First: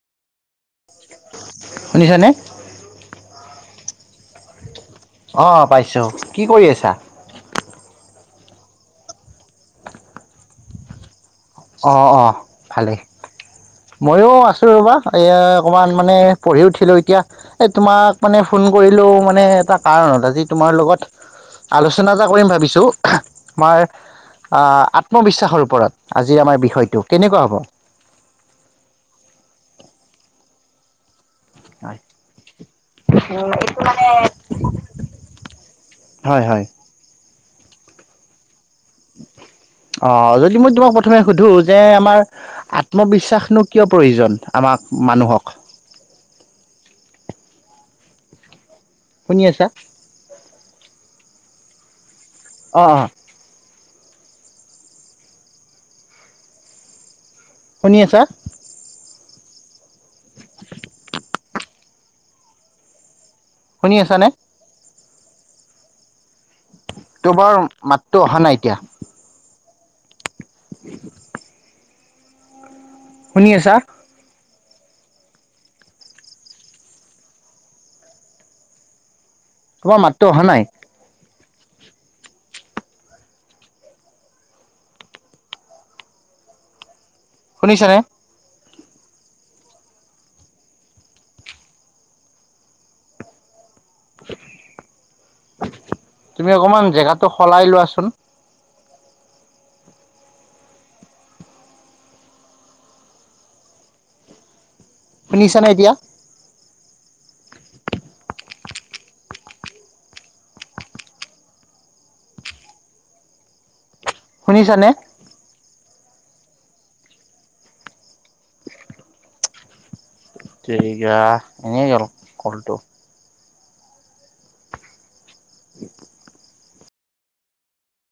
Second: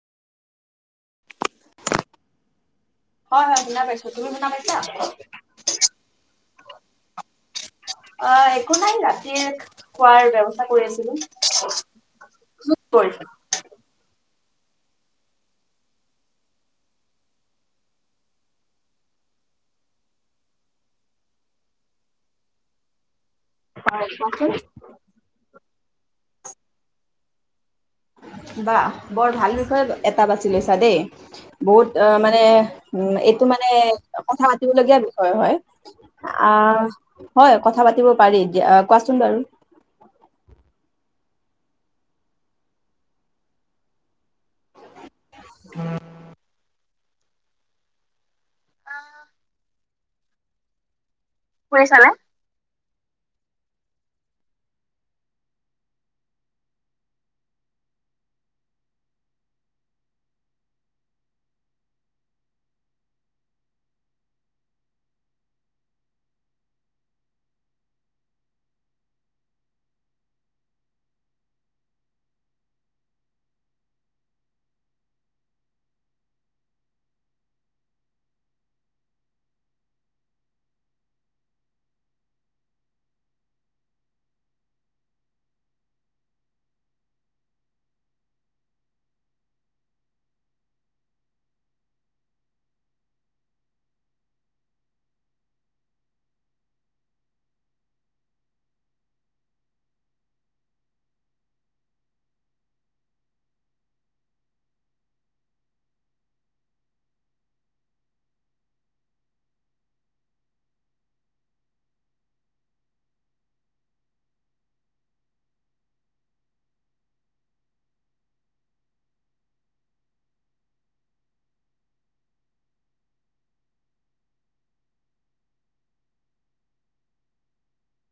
শুনিছা নে? হয় হয় সোনা পাইছোঁ তুমি সোনা পাইছা? অঁপাইছোঁ কি কৰি আছা? আ একো নাই, ৰাতি ৰ খোৱাৰ ব্যৱস্থা কৰি আছিলো। অ অ ভালেই। কৰিছো ময়ো আছোঁ ৰ'বা এই অকণমান মানে পঢ়ি উঠিলোঁ এতিয়া। এ তোমাক মানে ফোন কৰিলো মানে এটা কাৰণত আজি তোমাৰ লগত আলোচনা এটা কৰিম ভাবিছোঁ। আমাৰ আ আত্মবিশ্বাসৰ ওপৰত আজিৰ আমাৰ বিষয়টো কেনেকুৱা হ'ব? বা বৰ ভাল বিষয় এটা বাচি লৈছা দেই। বহুত হয়। অ মানে উ এইটো মানে কথা পাতিবলগীয়া বিষয় হয়। হয় আ হয়, হয় কথা পাতিব পাৰি, কোৱাচোন বাৰু? অ যদি মই তোমাক প্ৰথমে সুধো যে আমাৰ আত্মবিশ্বাসনো কিয় প্ৰয়োজন আমাক মানুহক? [unintelligible] শুনি আছা? শুনিছানে? অ অ শুনি আছা? শুনি আছানে? তোমাৰ মাতটো অহা নাই এতিয়া। [unintelligible] শুনি আছা? তোমাৰৰ মাতটো অহা নাই। শুনিছা নে? তুমি অকমান জেগাতটো সলাই লোৱাচোন। শুনিছানে এতিয়া? শুনিছানে? তেৰিকা এনেই গল কলটো। [unintelligible]